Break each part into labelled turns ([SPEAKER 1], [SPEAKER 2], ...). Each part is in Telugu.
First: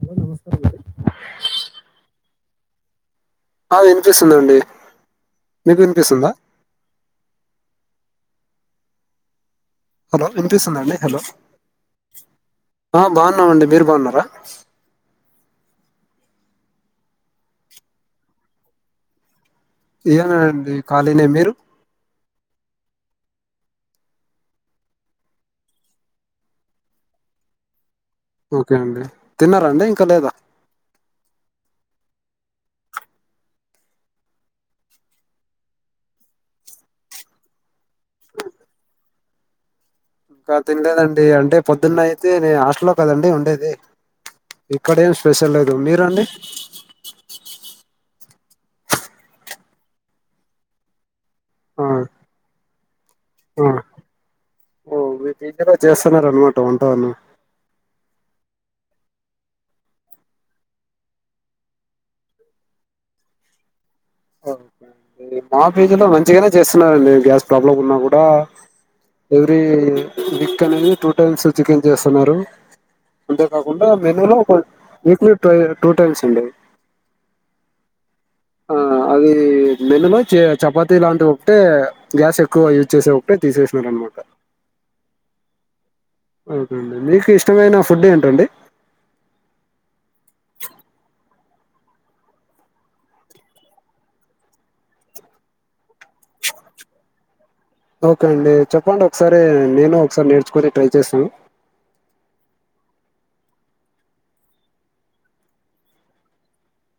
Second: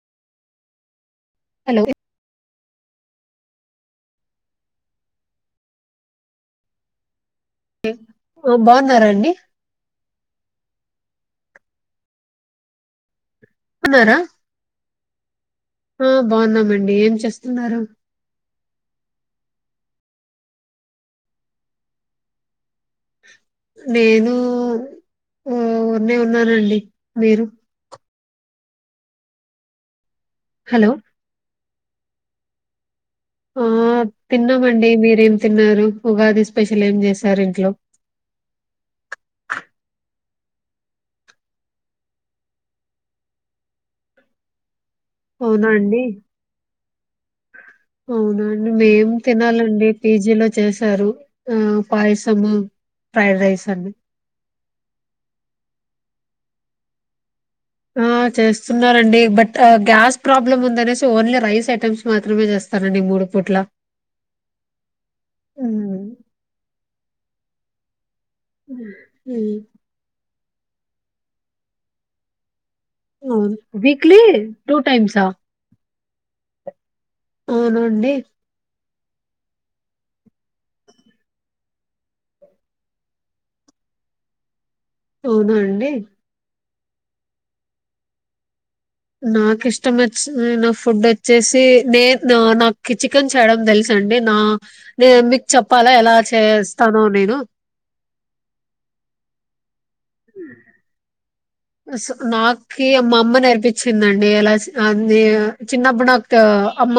[SPEAKER 1] హలో నమస్కారం
[SPEAKER 2] హలో
[SPEAKER 1] ఆ వినిపిస్తుందండి, మీకు వినిపిస్తుందా?
[SPEAKER 2] బాగున్నారాండి
[SPEAKER 1] హలో వినిపిస్తుందండి హలో, ఆ బాగు నాం అండి మీరు
[SPEAKER 2] బాగున్నారా
[SPEAKER 1] బాన్నార?
[SPEAKER 2] ఆ బాగున్నామండి ఏం చేస్తున్నారు?
[SPEAKER 1] ఏనా అండి ఖాళీనే, మీరు?
[SPEAKER 2] నేను ఉన్న ఉన్నానండి మీరు
[SPEAKER 1] ఓకే అండి తిన్నారండి ఇంకా లేదా
[SPEAKER 2] హలో ఆ తిన్నామండి, మీరేం తిన్నారు? ఉగాది స్పెషల్ ఏం చేసారు ఇంట్లో?
[SPEAKER 1] ఇంకా తినలేదండి అంటే పొద్దున్న అయితే నే హాస్టల్లో కదండి ఉండేది. ఇక్కడేం స్పెషల్ లేదు
[SPEAKER 2] అవునండి,
[SPEAKER 1] మీరండి
[SPEAKER 2] అవునండి మేం తినాలె నుండి పీజీలో చేశారు. ఆ పయసము
[SPEAKER 1] ఓజ చేస్తున్నరన్నమాట వంట వాళ్ళు
[SPEAKER 2] ఆ చేస్తున్నారండి బట్ గ్యాస్ ప్రాబ్లమ్ ఉందినేసి ఓన్లీ రైస్ ఐటమ్స్ మాత్రమే చేస్తానండి మూడు పూట్ల
[SPEAKER 1] ఓకే అ మా ఫీజ్
[SPEAKER 2] ఉమ్.
[SPEAKER 1] లో మంచిగానే చేస్తున్నారండి గ్యా డలలో ఉన్నా కూడా ఆ
[SPEAKER 2] ఉమ్.
[SPEAKER 1] వరి ని టూ టైమ్ చికెన్ చేస్తున్నారు అంతే
[SPEAKER 2] అవును.
[SPEAKER 1] కాకుండా
[SPEAKER 2] వీక్లీ టైమ్సా?
[SPEAKER 1] మెనులోక్ై టూ టైమ్స్ అండి
[SPEAKER 2] అవునండి
[SPEAKER 1] ఆ అది నెన్నలో చపాతి లాంటివి ఒకటే గ్యాస్ ఎక్కువ యూజ్ చేసే ఒకటే తీసేసినార అనమాట
[SPEAKER 2] అవున అండి
[SPEAKER 1] అఓకేనండి మీకు ఇష్టమైన ఫుడ్ ఏంటండి
[SPEAKER 2] నాకు ఇష్టం వచ్చిన ఫుడ్ వచ్చేసి నే నాకు చికెన్ చేయడం తెలుస అండి నా నే మీకు చెప్పాలా ఎలా చేస్తానో నేను
[SPEAKER 1] ఓకే అండి చెప్పండి ఒకసారి నేను ఒకసారి నేర్చుకుని ట్రై చేస్తాను
[SPEAKER 2] నాకి అమ్మ అమ్మ నేర్పించిందండి అలా న చిన్నప్పుడు నాకు అమ్మ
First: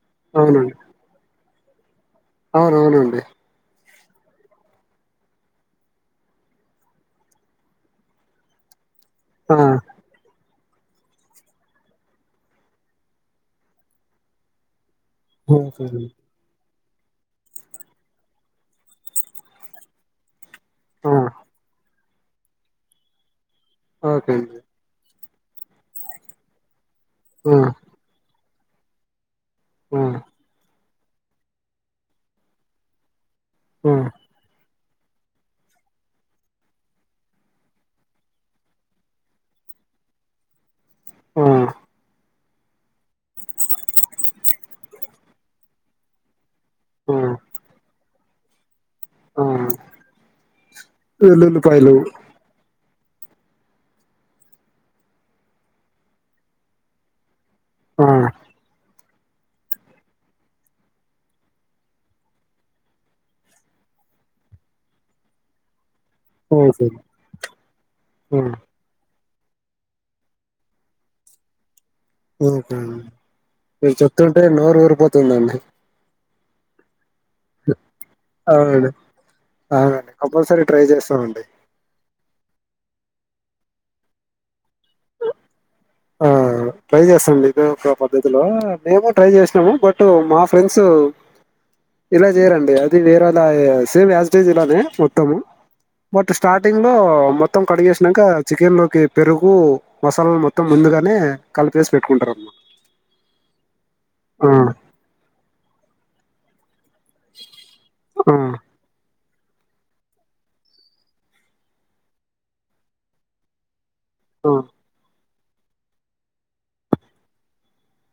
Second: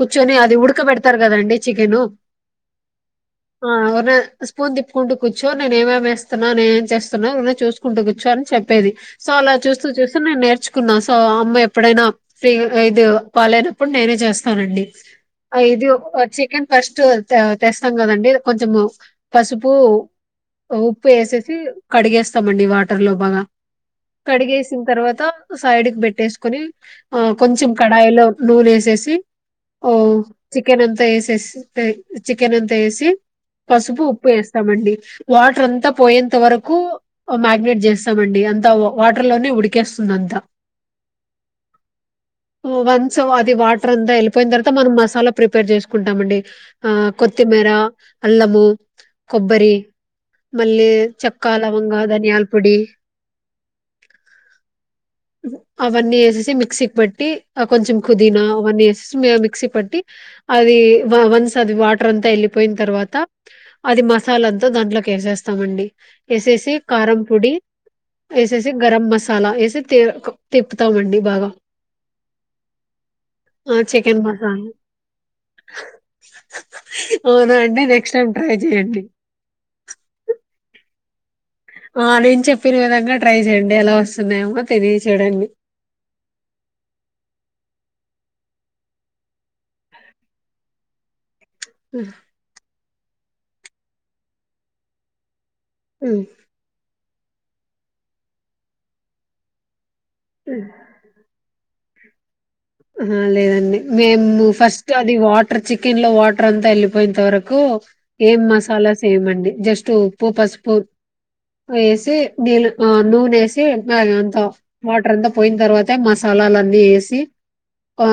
[SPEAKER 2] కూర్చొని అది
[SPEAKER 1] అవునండి
[SPEAKER 2] ఉడకబడతారు కదండి చికెను
[SPEAKER 1] అవునవునండి
[SPEAKER 2] ఆ స్పూన్ తిప్పుకుంటూ కూర్చో నేనునేమేమిేస్తున్నా నేనే ఏం చేస్తున్నా చూసుకుంటూ కూర్చో అని చెప్ప ప్పేది సో అలా
[SPEAKER 1] ఆ
[SPEAKER 2] చూ చూస్తే నే నేర్చు తీకున్నా సో అమ్మ ఎప్పుడైనా ఫ్రీ ఇది బాలేనప్పుడు నేనే చేస్తానండి
[SPEAKER 1] ఓకే
[SPEAKER 2] ఇది
[SPEAKER 1] అండి
[SPEAKER 2] చికెన్ ఫస్ట్ తెస్తాం కదండి కొంచము పసుపు ఉప్పు
[SPEAKER 1] ఆ
[SPEAKER 2] వేసేసి కడిగేస్తామండి వాటర్ లో బాగా
[SPEAKER 1] ఓకే అండి
[SPEAKER 2] కడిగేసిన తర్వాత సైడ్ క పెట్టేసుకుొని ఆ కొంచం కడాయిలో నూలు వేసేసి ఓ
[SPEAKER 1] ఆ
[SPEAKER 2] చికెన్ అంత ేసే చికెన్ అంతయేసి
[SPEAKER 1] ఆ
[SPEAKER 2] పసుపు ఉప్పు వేస్తామండి వాటర్ అంతా పోయేంత వరకు మ్యాగ్ినేట్ చేస్తామండి అంతా వాటర్ లోనే ఉడికేస్తుంది అంతా
[SPEAKER 1] ఆ
[SPEAKER 2] వన్స్ అది వాటర్ అంతా వెళ్ళిపోయిన తర్వాత మనం మసాలా ప్రిపేర్ చేసుకుంటామండి ఆ కొత్తిమిర అల్లబూ
[SPEAKER 1] ఆ
[SPEAKER 2] కొబ్బరి మళ్ళీ చెక్క
[SPEAKER 1] వెల్లుల్లిపాయలు
[SPEAKER 2] లవంగ ధనియాల పొడి అవన్నీ వేసేసి మిక్సీకి పెట్టి కొంచం
[SPEAKER 1] ఆ
[SPEAKER 2] కుదీనా వన్ ఇయర్స్ మిక్సీ పట్టి అది వన్స్ అది వాటర్ అంతా వెళ్ళిపోయిన తర్వాత అది మసాలా అంతా దాంట్లోకి వేసేస్తామండి ఎస ఎసి
[SPEAKER 1] ఓకే
[SPEAKER 2] కారం పొడి
[SPEAKER 1] ఆ
[SPEAKER 2] సే సే గర్మ మసాలా ఏసి త తిపుతామండి బాగా ఆ
[SPEAKER 1] మీరు
[SPEAKER 2] చికెన్
[SPEAKER 1] చెప్తుంటే
[SPEAKER 2] మసాలా
[SPEAKER 1] నోరు ఊరిపోతుందండి
[SPEAKER 2] అవునా అండి నెక్స్ట్ టైం ట్రై
[SPEAKER 1] అవును
[SPEAKER 2] చేయండి
[SPEAKER 1] అ కంపల్సరి ట్రై చేస్తామండి
[SPEAKER 2] ఆ నేను చెప్పిన విధంగా ట్రై చేయండి ఎలా వస్తున్నాయేమో తెలియచేడండి
[SPEAKER 1] ఆ ట్రై చేస్తాండి ఇదే ఒక పద్ధతిలో మేము ట్రై చేసినాము బట్ మా ఫ్రెండ్స్ ఇలా చేయరండి అది వేర ఇలా సేమ్ యాస్టేజ్ ఇలా అదే మొత్తము బట్ స్టార్టింగ్ లో మొత్తం కడిగేసినాక చికెన్ లోకి పెరుగు మసాలా ముందుగానే క చేసి పెట్టుకుంటార అమా
[SPEAKER 2] ఆ లేదండి మేము ఫస్ట్ అది వాటర్ చికెన్ లో వాటర్ అంతా వెళి పోయింత వరకు
[SPEAKER 1] ఆ
[SPEAKER 2] ఏం మసాలాస్ ఏమండి జస్ట్ ఉ పసుపు వే న నూేసి మ అంత
[SPEAKER 1] ఆ
[SPEAKER 2] మోటర్ ఎంతా పోయిన తర్వాత మసాలాలన్నీ వేసి ఆ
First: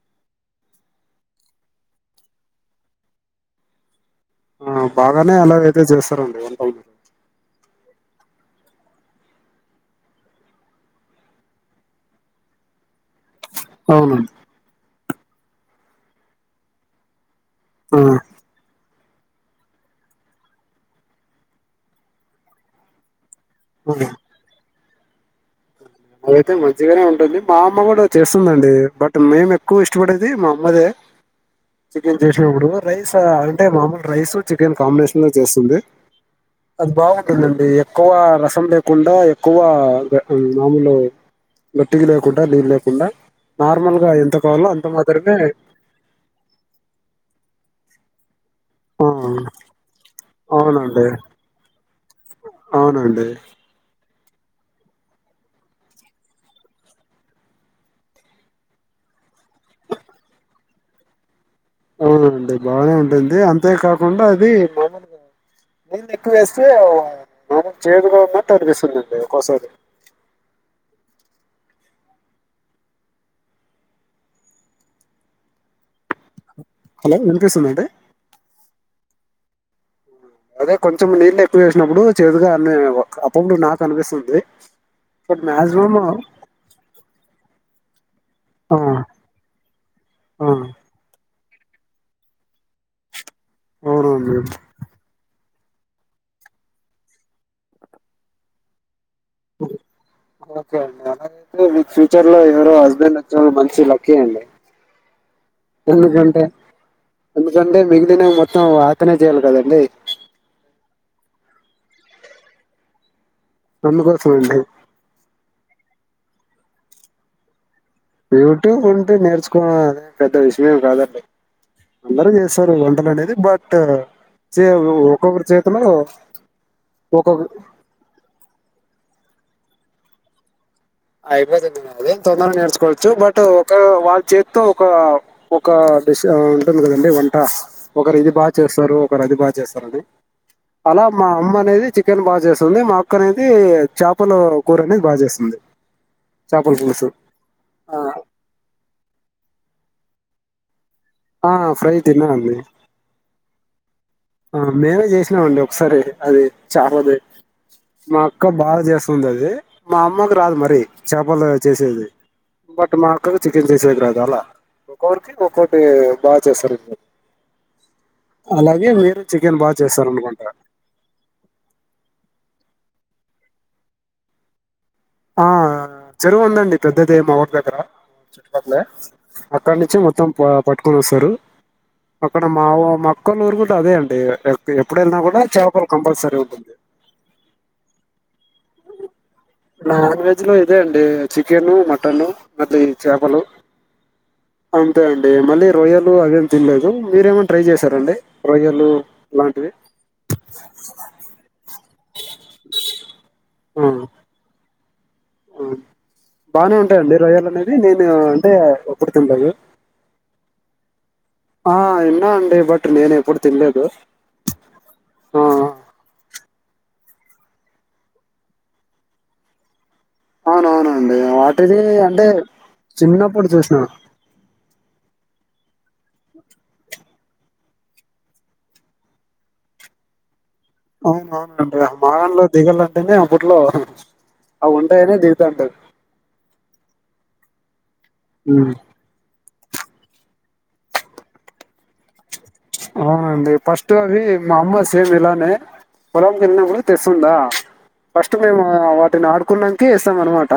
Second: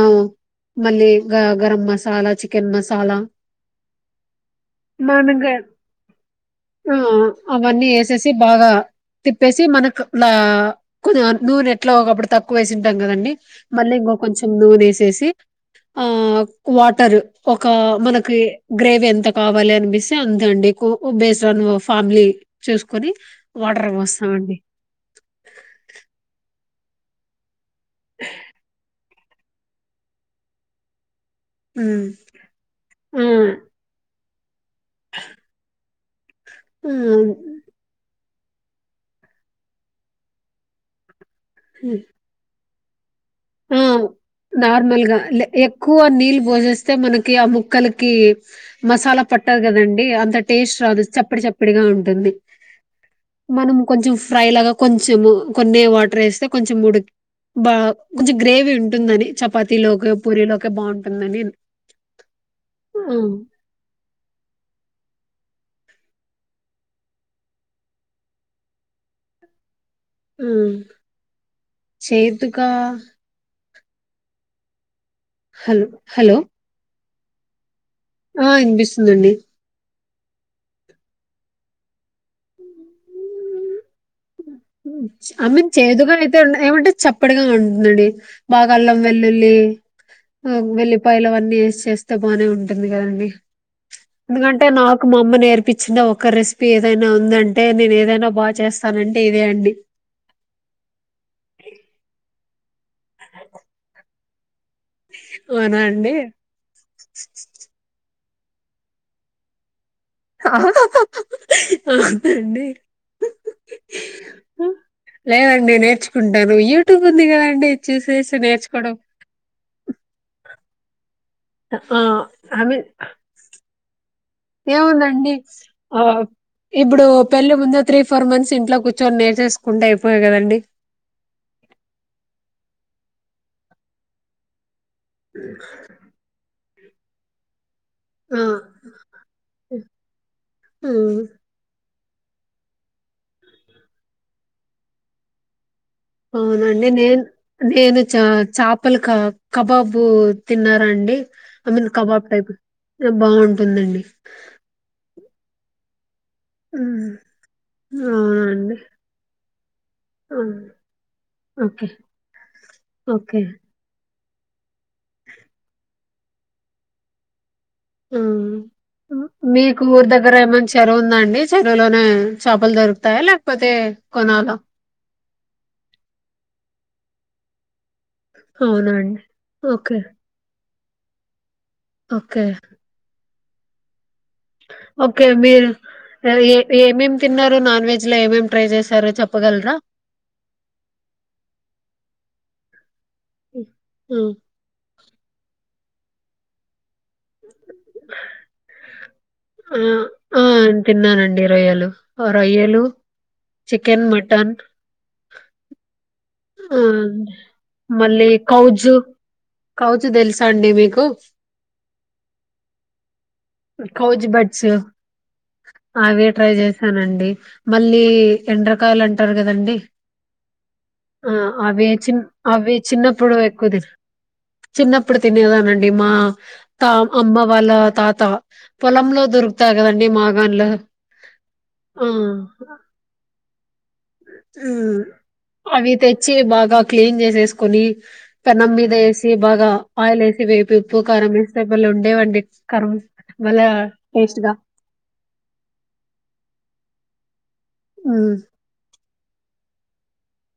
[SPEAKER 2] మళ్ళీ గ గరం మసాలా చికెన్ మసాలా
[SPEAKER 1] ఆ బాగానే
[SPEAKER 2] మనగా
[SPEAKER 1] అలాగైతే చేస్తారంండి ఏంట మీరు
[SPEAKER 2] ఆ అవన్నీ వేసేసి బాగా తిప్పేసి మనకు నూనె ఎట్లా ఒకప్పుడు తక్కువ వేసింటాం కదండి మన
[SPEAKER 1] అవునండి
[SPEAKER 2] కొంచెం దూర వేసేసి ఆ వాటర్ ఒక
[SPEAKER 1] ఆ
[SPEAKER 2] మనకి గ్రేవీ ఎంత కావాలి అనిపిస్తే అంతండి బేస్రాన్ ఫామిలీ చూసుకొని వాటర్
[SPEAKER 1] ఆ
[SPEAKER 2] పోస్తామండి.
[SPEAKER 1] అదైతే మంచిగానే ఉంటుంది. మా అమ్మ కూడా చేస్తుందండి. బట్ మేము ఎక్కువ ఇష్టపడేది మా అమ్మదే.
[SPEAKER 2] హ్మ్.
[SPEAKER 1] చికెన్ చేసినప్పుడు రైస్
[SPEAKER 2] ఆ
[SPEAKER 1] అంటే మామూలు రైస్. చికెన్ కాంబినేషన్ లో చేస్తుంది. అది బాగుంటుందండి ఎక్కువ. లేకుండా ఎక్కువ మాములు. గట్టికి లేకుండా లే కుండా
[SPEAKER 2] ఆ నార్మల్గా ఎక్కువ నీళ్లు భోజిస్తే మనకి ఆ ముక్క కి
[SPEAKER 1] ఆ
[SPEAKER 2] మసాలా పట్టదు కదండి అంత టేస్ట్ రాదు
[SPEAKER 1] అవునండి
[SPEAKER 2] చప్పడి చప్పడిగా ఉంటుంది.
[SPEAKER 1] అవునండి
[SPEAKER 2] మనం కొంచెం ఫ్రై లాగా కొంచెం కొన్ని వాటర్ వేస్తే కొంచెం ఉడికి బా కొంచెం గ్రేవీ ఉంటుందని చపాతీలోక పూరీ లోకే బాగుంటుందని.
[SPEAKER 1] అవునండి బానే ఉంటుంది అంతే కాకుండా అది మామూలు నేను ఎక్కువ వేస్తే మామూలు చేదుగా ఉన్నట్టు అనిపిస్తుందిండి. ఒకోసారి
[SPEAKER 2] ఉం చేదుగా. హలో హలో
[SPEAKER 1] హలో వినిపిస్తుందా అండి.
[SPEAKER 2] ఆ వినిపిస్తుందండి.
[SPEAKER 1] అదే కొంచెం నీళ్ళ ఎక్కువేసినప్పుడు చేదుగా అ అప్పుడప్పుడు నాకు అనిపిస్తుంది బట్
[SPEAKER 2] ఐ మీన్
[SPEAKER 1] మాక్సిమం
[SPEAKER 2] చేదుగా అయితే ఏమంటే చప్పడిగా ఉంటుందండి బాగా
[SPEAKER 1] ఆ
[SPEAKER 2] అల్లం వెల్లుల్లి
[SPEAKER 1] ఆ
[SPEAKER 2] వెల్లిపాయలు అవన్నీ. చేస్తే బానే ఉంటుంది కదండి.
[SPEAKER 1] అవునండి
[SPEAKER 2] ఎందుకంటే నాకు మా అమ్మ నేర్ అనిపించిన ఒక రెసిపీ ఏదైనా ఉందంటే నేను ఏదైనా బాగా చేస్తా. సరేండి.
[SPEAKER 1] ఓకే అండి అలాగాతే మీకు ఫ్యూచర్ లో ఎవరో హస్బెండ్ వచ్చారు మంచి లక్కీ అండి.
[SPEAKER 2] అవునా
[SPEAKER 1] ఒంటి
[SPEAKER 2] అండి
[SPEAKER 1] గంటే ఒంటి గంటె మిగిలినయ్ మొత్త మొత్తం అతనే చేయాలి కదండి.
[SPEAKER 2] అవునండి.
[SPEAKER 1] అమ్మ కోసమండి.
[SPEAKER 2] ఉంటాను యూట్యూబ్ ఉంది కదండి. చూసేసి
[SPEAKER 1] యూట్యూబ్
[SPEAKER 2] నేర్చుకోవడం
[SPEAKER 1] ఉంటే నేర్చుకోడందే పెద్ద విషయం. ఇవి కాదండి
[SPEAKER 2] ఆ
[SPEAKER 1] అందరూ
[SPEAKER 2] ఐ
[SPEAKER 1] చేస్తారు
[SPEAKER 2] మీన్
[SPEAKER 1] వంటలు అనేది బట్ చే
[SPEAKER 2] ఏముందండి
[SPEAKER 1] ఒక్కొక్కరి చేతిలో
[SPEAKER 2] ఆ ఇప్పుడు
[SPEAKER 1] ఒక్కొక్క
[SPEAKER 2] పెళ్ళి ముందు త్రీ ఫోర్ మంత్స్ ఇంట్లో కూర్ ర్చొని నేర్చేసుకుంటే అయిపోయేది కదండి
[SPEAKER 1] అయిపోతుండే మేడం అదే తొందరగా నేర్చుకోవచ్చు బట్ ఒక వాళ్ళ చేత్తో ఒక ఒక డిస్ ఉంటది కదండి వంట ఒకరు ఇది
[SPEAKER 2] ఆ
[SPEAKER 1] బాగా చేస్తారు ఒకరు అది బాగా చేస్తారు అండి అలా
[SPEAKER 2] ఉమ్,
[SPEAKER 1] మా అమ్మ అనేది చికెన్ బాగా చేస్తుంది మా అక్క అనేది చేపల కూర అనేది బాగా చేస్తుంది చేపల
[SPEAKER 2] అవునండి
[SPEAKER 1] పులుసు
[SPEAKER 2] నేను
[SPEAKER 1] ఆ,
[SPEAKER 2] నేను చ చాపలు కా కబాబు తిన్న అండి
[SPEAKER 1] ఆ,
[SPEAKER 2] ఐ మీన్
[SPEAKER 1] ఫ్రై
[SPEAKER 2] కబాబ్
[SPEAKER 1] తిన్నా
[SPEAKER 2] టైప్
[SPEAKER 1] అండి
[SPEAKER 2] బాగున్ [unintelligible]
[SPEAKER 1] ఆ మేమే చేసినామండి ఒకసారి అది
[SPEAKER 2] ఉమ్,
[SPEAKER 1] చాపది మా అక్క
[SPEAKER 2] అవునండి
[SPEAKER 1] బాగా చేస్తుంది అది మా అమ్మకు రాదు
[SPEAKER 2] ఉమ్,
[SPEAKER 1] మరి చేపలు
[SPEAKER 2] ఓకే
[SPEAKER 1] చేసేది బట్ మా అక్కకు
[SPEAKER 2] ఓకే
[SPEAKER 1] చికెన్ చేసేది రాదు అలా. ఒకరికి ఒకటి బాగా చేస్తారు ఇలా
[SPEAKER 2] ఉమ్.
[SPEAKER 1] అలాగే వే
[SPEAKER 2] మీకు ఊరు దగ్గర ఏమైన్నా చెరువు ఉందండి చెరువులోనే చేపలు దొరుకుతాయా లేకపోతే కొనాలా
[SPEAKER 1] ఆ చెరువు ఉందండి పెద్దదే మా ఊరి దగ్గర చుట్టుపక్కలే
[SPEAKER 2] అవునండి
[SPEAKER 1] అక్కడ నుంచి
[SPEAKER 2] ఓకే
[SPEAKER 1] మొత్తం పా పట్టుకుని వస్తరు అక్కడ
[SPEAKER 2] ఓకే
[SPEAKER 1] మావ మాకు కొన్నూరుగుంట అదే అండి ఎక్- ఎప్పుడు వెళ్ళినా
[SPEAKER 2] ఓకే
[SPEAKER 1] కూడా
[SPEAKER 2] మీరు
[SPEAKER 1] చేపలు కంపల్సరీ
[SPEAKER 2] ఏ
[SPEAKER 1] ఉంటుంది
[SPEAKER 2] ఏమేమి తిన్నారు నాన్ వెజ్ లో ఏమేమి ట్రై చేశారు చెప్పగలరా.
[SPEAKER 1] నాన్ వెజ్ లో ఇదే అండి చికెను మటను మాది చేపలు
[SPEAKER 2] ఉమ్.
[SPEAKER 1] అవును అంతే అండి మళ్ళీ రొయ్యలు అవేం తినలేదు మీరేమన్న ట్రై చేశారండి రొయ్యలు ఇలాంటివి
[SPEAKER 2] ఆ తిన్నానండి రొయ్యలు ఆ రొయ్యలు
[SPEAKER 1] ఆ
[SPEAKER 2] చికెన్ మటన్ [inaudible]
[SPEAKER 1] బాగానే
[SPEAKER 2] ఆ
[SPEAKER 1] ఉంటాయండి రొయ్యలు అనేది నేను
[SPEAKER 2] మళ్ళీ
[SPEAKER 1] అంటే
[SPEAKER 2] కౌజు
[SPEAKER 1] ఏప్పుడు తినలేదు
[SPEAKER 2] కౌజు తెలుసా అండి మీకు
[SPEAKER 1] ఆ ఇన్నా అండి బట్ నేను ఎప్పుడు తినలేదు
[SPEAKER 2] కౌజ్ బడ్స్
[SPEAKER 1] ఆ
[SPEAKER 2] కదండి మళ్ళీ ఎండ్రా కాయలు అంటారు కదండి
[SPEAKER 1] అవునవును
[SPEAKER 2] ఆ అవి చి అవి చిన్నప్పుడు ఎక్కువ తిన చిన్నప్పుడు తినేదా దండి మా తాతమ్మ వాళ్ళ తాత పొలంలో దొరుకుత్తయ్ కదండి మా
[SPEAKER 1] అవున అవునండి మా దాంట్లో దిగలంటేనే అప్పట్లో అవి
[SPEAKER 2] ఉమ్,
[SPEAKER 1] ఉంటాయనే దిగుతాంటారు
[SPEAKER 2] అవి తెచ్చి బాగా క్లీన్ చేసేసుకొని పెన్నం
[SPEAKER 1] హ్మ్.
[SPEAKER 2] మీద వేసి బాగా ఆయిల్ వేసి వేపి ఉప్పు కారం వేస్తే బలే ఉండేవండి కారం
[SPEAKER 1] అవునండి
[SPEAKER 2] బలే
[SPEAKER 1] ఫస్ట్ అవి
[SPEAKER 2] టేస్ట్ గా
[SPEAKER 1] మా అమ్మ సేమ్ ఇలానే పొలం వెళ్ళినప్పుడు తెస్తుందా ఫస్ట్
[SPEAKER 2] ఉమ్.
[SPEAKER 1] మేము నేను ఆడుకున్నానికి ఇస్తాం అన్నమాట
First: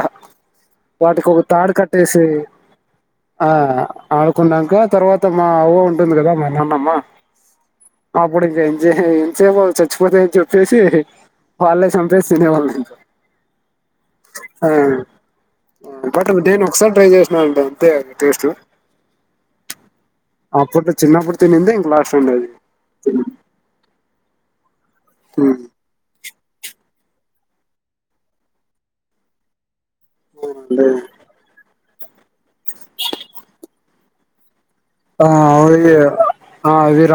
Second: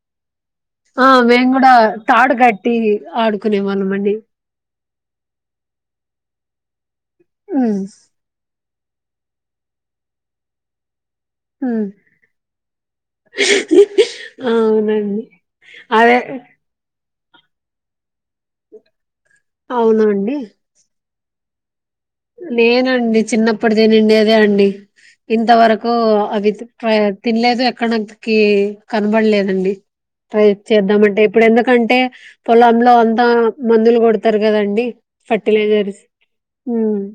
[SPEAKER 2] ఆ
[SPEAKER 1] వాటికి ఒక
[SPEAKER 2] మేము
[SPEAKER 1] తాడు
[SPEAKER 2] కూడా
[SPEAKER 1] కట్టేసి
[SPEAKER 2] తాడు కట్టి
[SPEAKER 1] ఆ
[SPEAKER 2] ఆడుకునే వాళ్ళం అండి
[SPEAKER 1] ఆడుకున్నాక తర్వాత మా అవ్వ ఉంటుంది కదా మా నాన్నమ్మ
[SPEAKER 2] ఉమ్
[SPEAKER 1] [unintelligible] అని చచ్చిపోతాయి అని చెప్పేసి వాళ్ళే
[SPEAKER 2] ఉమ్.
[SPEAKER 1] చంపేసి తినేవాళ్ళండి
[SPEAKER 2] అవునండి అదే
[SPEAKER 1] బట్ నేను ఒకసారి ట్రై చేస్తాను ఆ బలే ఉంటై అండి టేస్ట్
[SPEAKER 2] అవునండి
[SPEAKER 1] తినింది ఇంక లాస్ట్ అండి అది
[SPEAKER 2] నేనండి చిన్నఅప్పుడు తినుండేదే అండి ఇంత
[SPEAKER 1] ఉమ్,
[SPEAKER 2] వరకు అవి తినలేదు ఎక్కడనాకి కనబడలేదండి ట్రై
[SPEAKER 1] అంటే
[SPEAKER 2] చేద్దామంటే ఇప్పుడు ఎందుకంటే పొలంలో అంతా మందులు కొడతారు కదండి
[SPEAKER 1] ఆ
[SPEAKER 2] ఫర్టిలైజర్స్
[SPEAKER 1] [unintelligible]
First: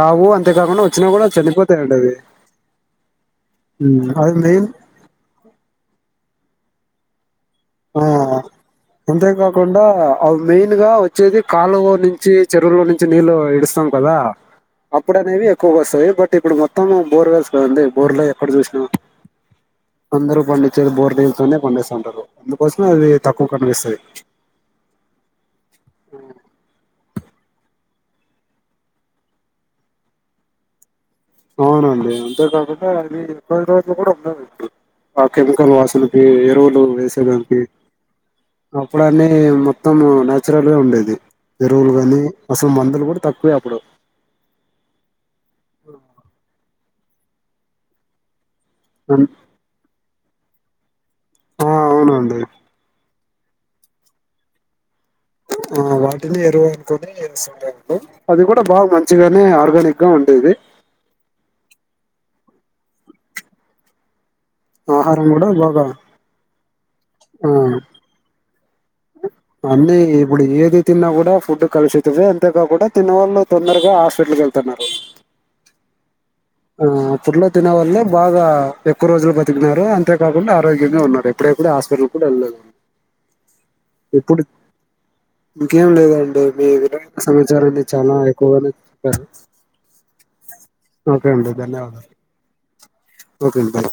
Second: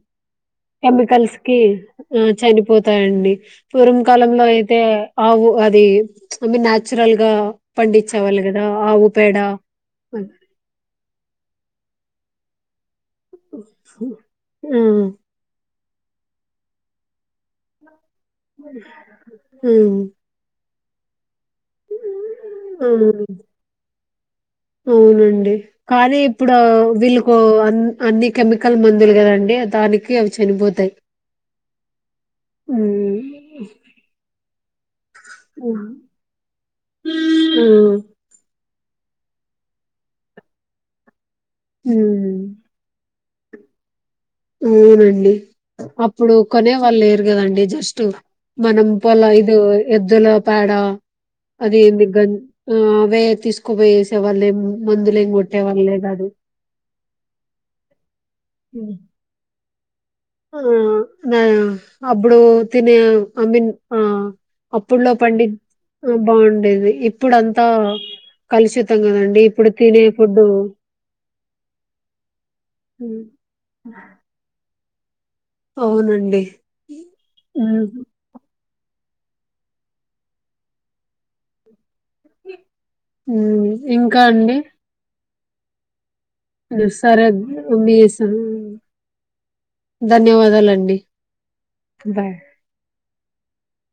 [SPEAKER 1] రావు అంతేకాకుండా వచ్చినా కూడా
[SPEAKER 2] కెమికల్స్ కి
[SPEAKER 1] చనిపోతాయండి అవి
[SPEAKER 2] ఆ చనిపోతాయండి పూర్వం
[SPEAKER 1] ఉమ్, అది
[SPEAKER 2] కాలంలో
[SPEAKER 1] మెయిన్
[SPEAKER 2] అయితే ఆవు అది అవి న్యాచురల్ గా
[SPEAKER 1] ఆ
[SPEAKER 2] పండించేవాళ్ళు కదా ఆవు పేడ ఆ
[SPEAKER 1] అంతేకాకుండా అవి మెయిన్ గా వచ్చేది కాలువ నుంచి చెరువులోనుంచి నుంచి నీళ్ళు ఇడుస్తాం కదా
[SPEAKER 2] ఆ
[SPEAKER 1] అప్పుడు అనేవి ఎక్కువగా వస్త [unintelligible] బట్ ఇప్పుడు మొత్తం బోర్వేల్స్ కదండీ బోర్లో ఎక్కడ చూసినా అందరు పండి తిరు బోరు దిగుతూనే పండిస్తాం
[SPEAKER 2] అవును అవునండి కానీ ఇప్పుడు వీలు ఓ అన్ని కెమికల్ మందులు కదండి దానికి అవి చనిపోతాయి
[SPEAKER 1] అవునండి అంతేకాకుండా
[SPEAKER 2] ఉమ్
[SPEAKER 1] అవి కొన్ని రోజులు కూడా ఉండవు ఇప్పుడు ఆ కెమికల్
[SPEAKER 2] ఉమ్
[SPEAKER 1] వాసనకి ఎరువులు వేసేదానికి
[SPEAKER 2] ఉమ్.
[SPEAKER 1] అప్పుడు అన్నీ మొత్తం న్యాచురల్గా ఉండేది ఎరువులు కాని
[SPEAKER 2] హ్మ్
[SPEAKER 1] అసలు మందులు కూడా త వె అప్పుడు
[SPEAKER 2] అవునండి అప్పుడు కొనే వాళ్ళు లేర్ గదండి జస్టు మనం పలా
[SPEAKER 1] అన్-
[SPEAKER 2] ఐదు ఎద్దుల వాడ
[SPEAKER 1] ఆ
[SPEAKER 2] అదేంది గన్
[SPEAKER 1] అవునండి
[SPEAKER 2] ఆ వే తీసుకుపోయేసే వాళ్ళేము
[SPEAKER 1] ఆ వాటిని ఎరువు అనుకుని [unintelligible] అది కూడా బాగా
[SPEAKER 2] హ్మ్.
[SPEAKER 1] మంచిగానే ఆర్గానిక్ గా ఉండేది
[SPEAKER 2] ఆ నా అప్పుడు తినే ఐ మీన్ ఆ అప్పుడులో
[SPEAKER 1] ఆహారం
[SPEAKER 2] పండి
[SPEAKER 1] కూడా బాగా
[SPEAKER 2] బాగుండేది అది ఇప్పుడు అంతా
[SPEAKER 1] ఆ అన్నీ ఇప్పుడు ఏది తిన్నా కూడా ఫుడ్ కలుషితమే అంతేకాకుండా తిన్న
[SPEAKER 2] హ్మ్.
[SPEAKER 1] వాళ్ళు తొందరగా హాస్పిటల్కి వెళ్తున్నారు
[SPEAKER 2] అవునండి
[SPEAKER 1] ఆ ఫుడ్లో తిన
[SPEAKER 2] హ్మ్.
[SPEAKER 1] వల్లే బాగా ఎక్కువ రోజులు బతికినారు అంతేకాకుండా ఆరోగ్యంగా ఉన్నారు ఎప్పుడే కూడా హాస్పిటల్ కూడా వెళ్ళలేదు
[SPEAKER 2] ఉమ్ ఇంకా
[SPEAKER 1] ఇప్పుడు
[SPEAKER 2] అండి
[SPEAKER 1] ఇంకేం లేదం
[SPEAKER 2] సరే మీ స్
[SPEAKER 1] ఎక్కువగానే చెప్పారు
[SPEAKER 2] ధన్యవాదాలండి
[SPEAKER 1] ఒకే అండి ధన్యవాదాలు
[SPEAKER 2] బాయ్
[SPEAKER 1] ఓకే అండి బాయ్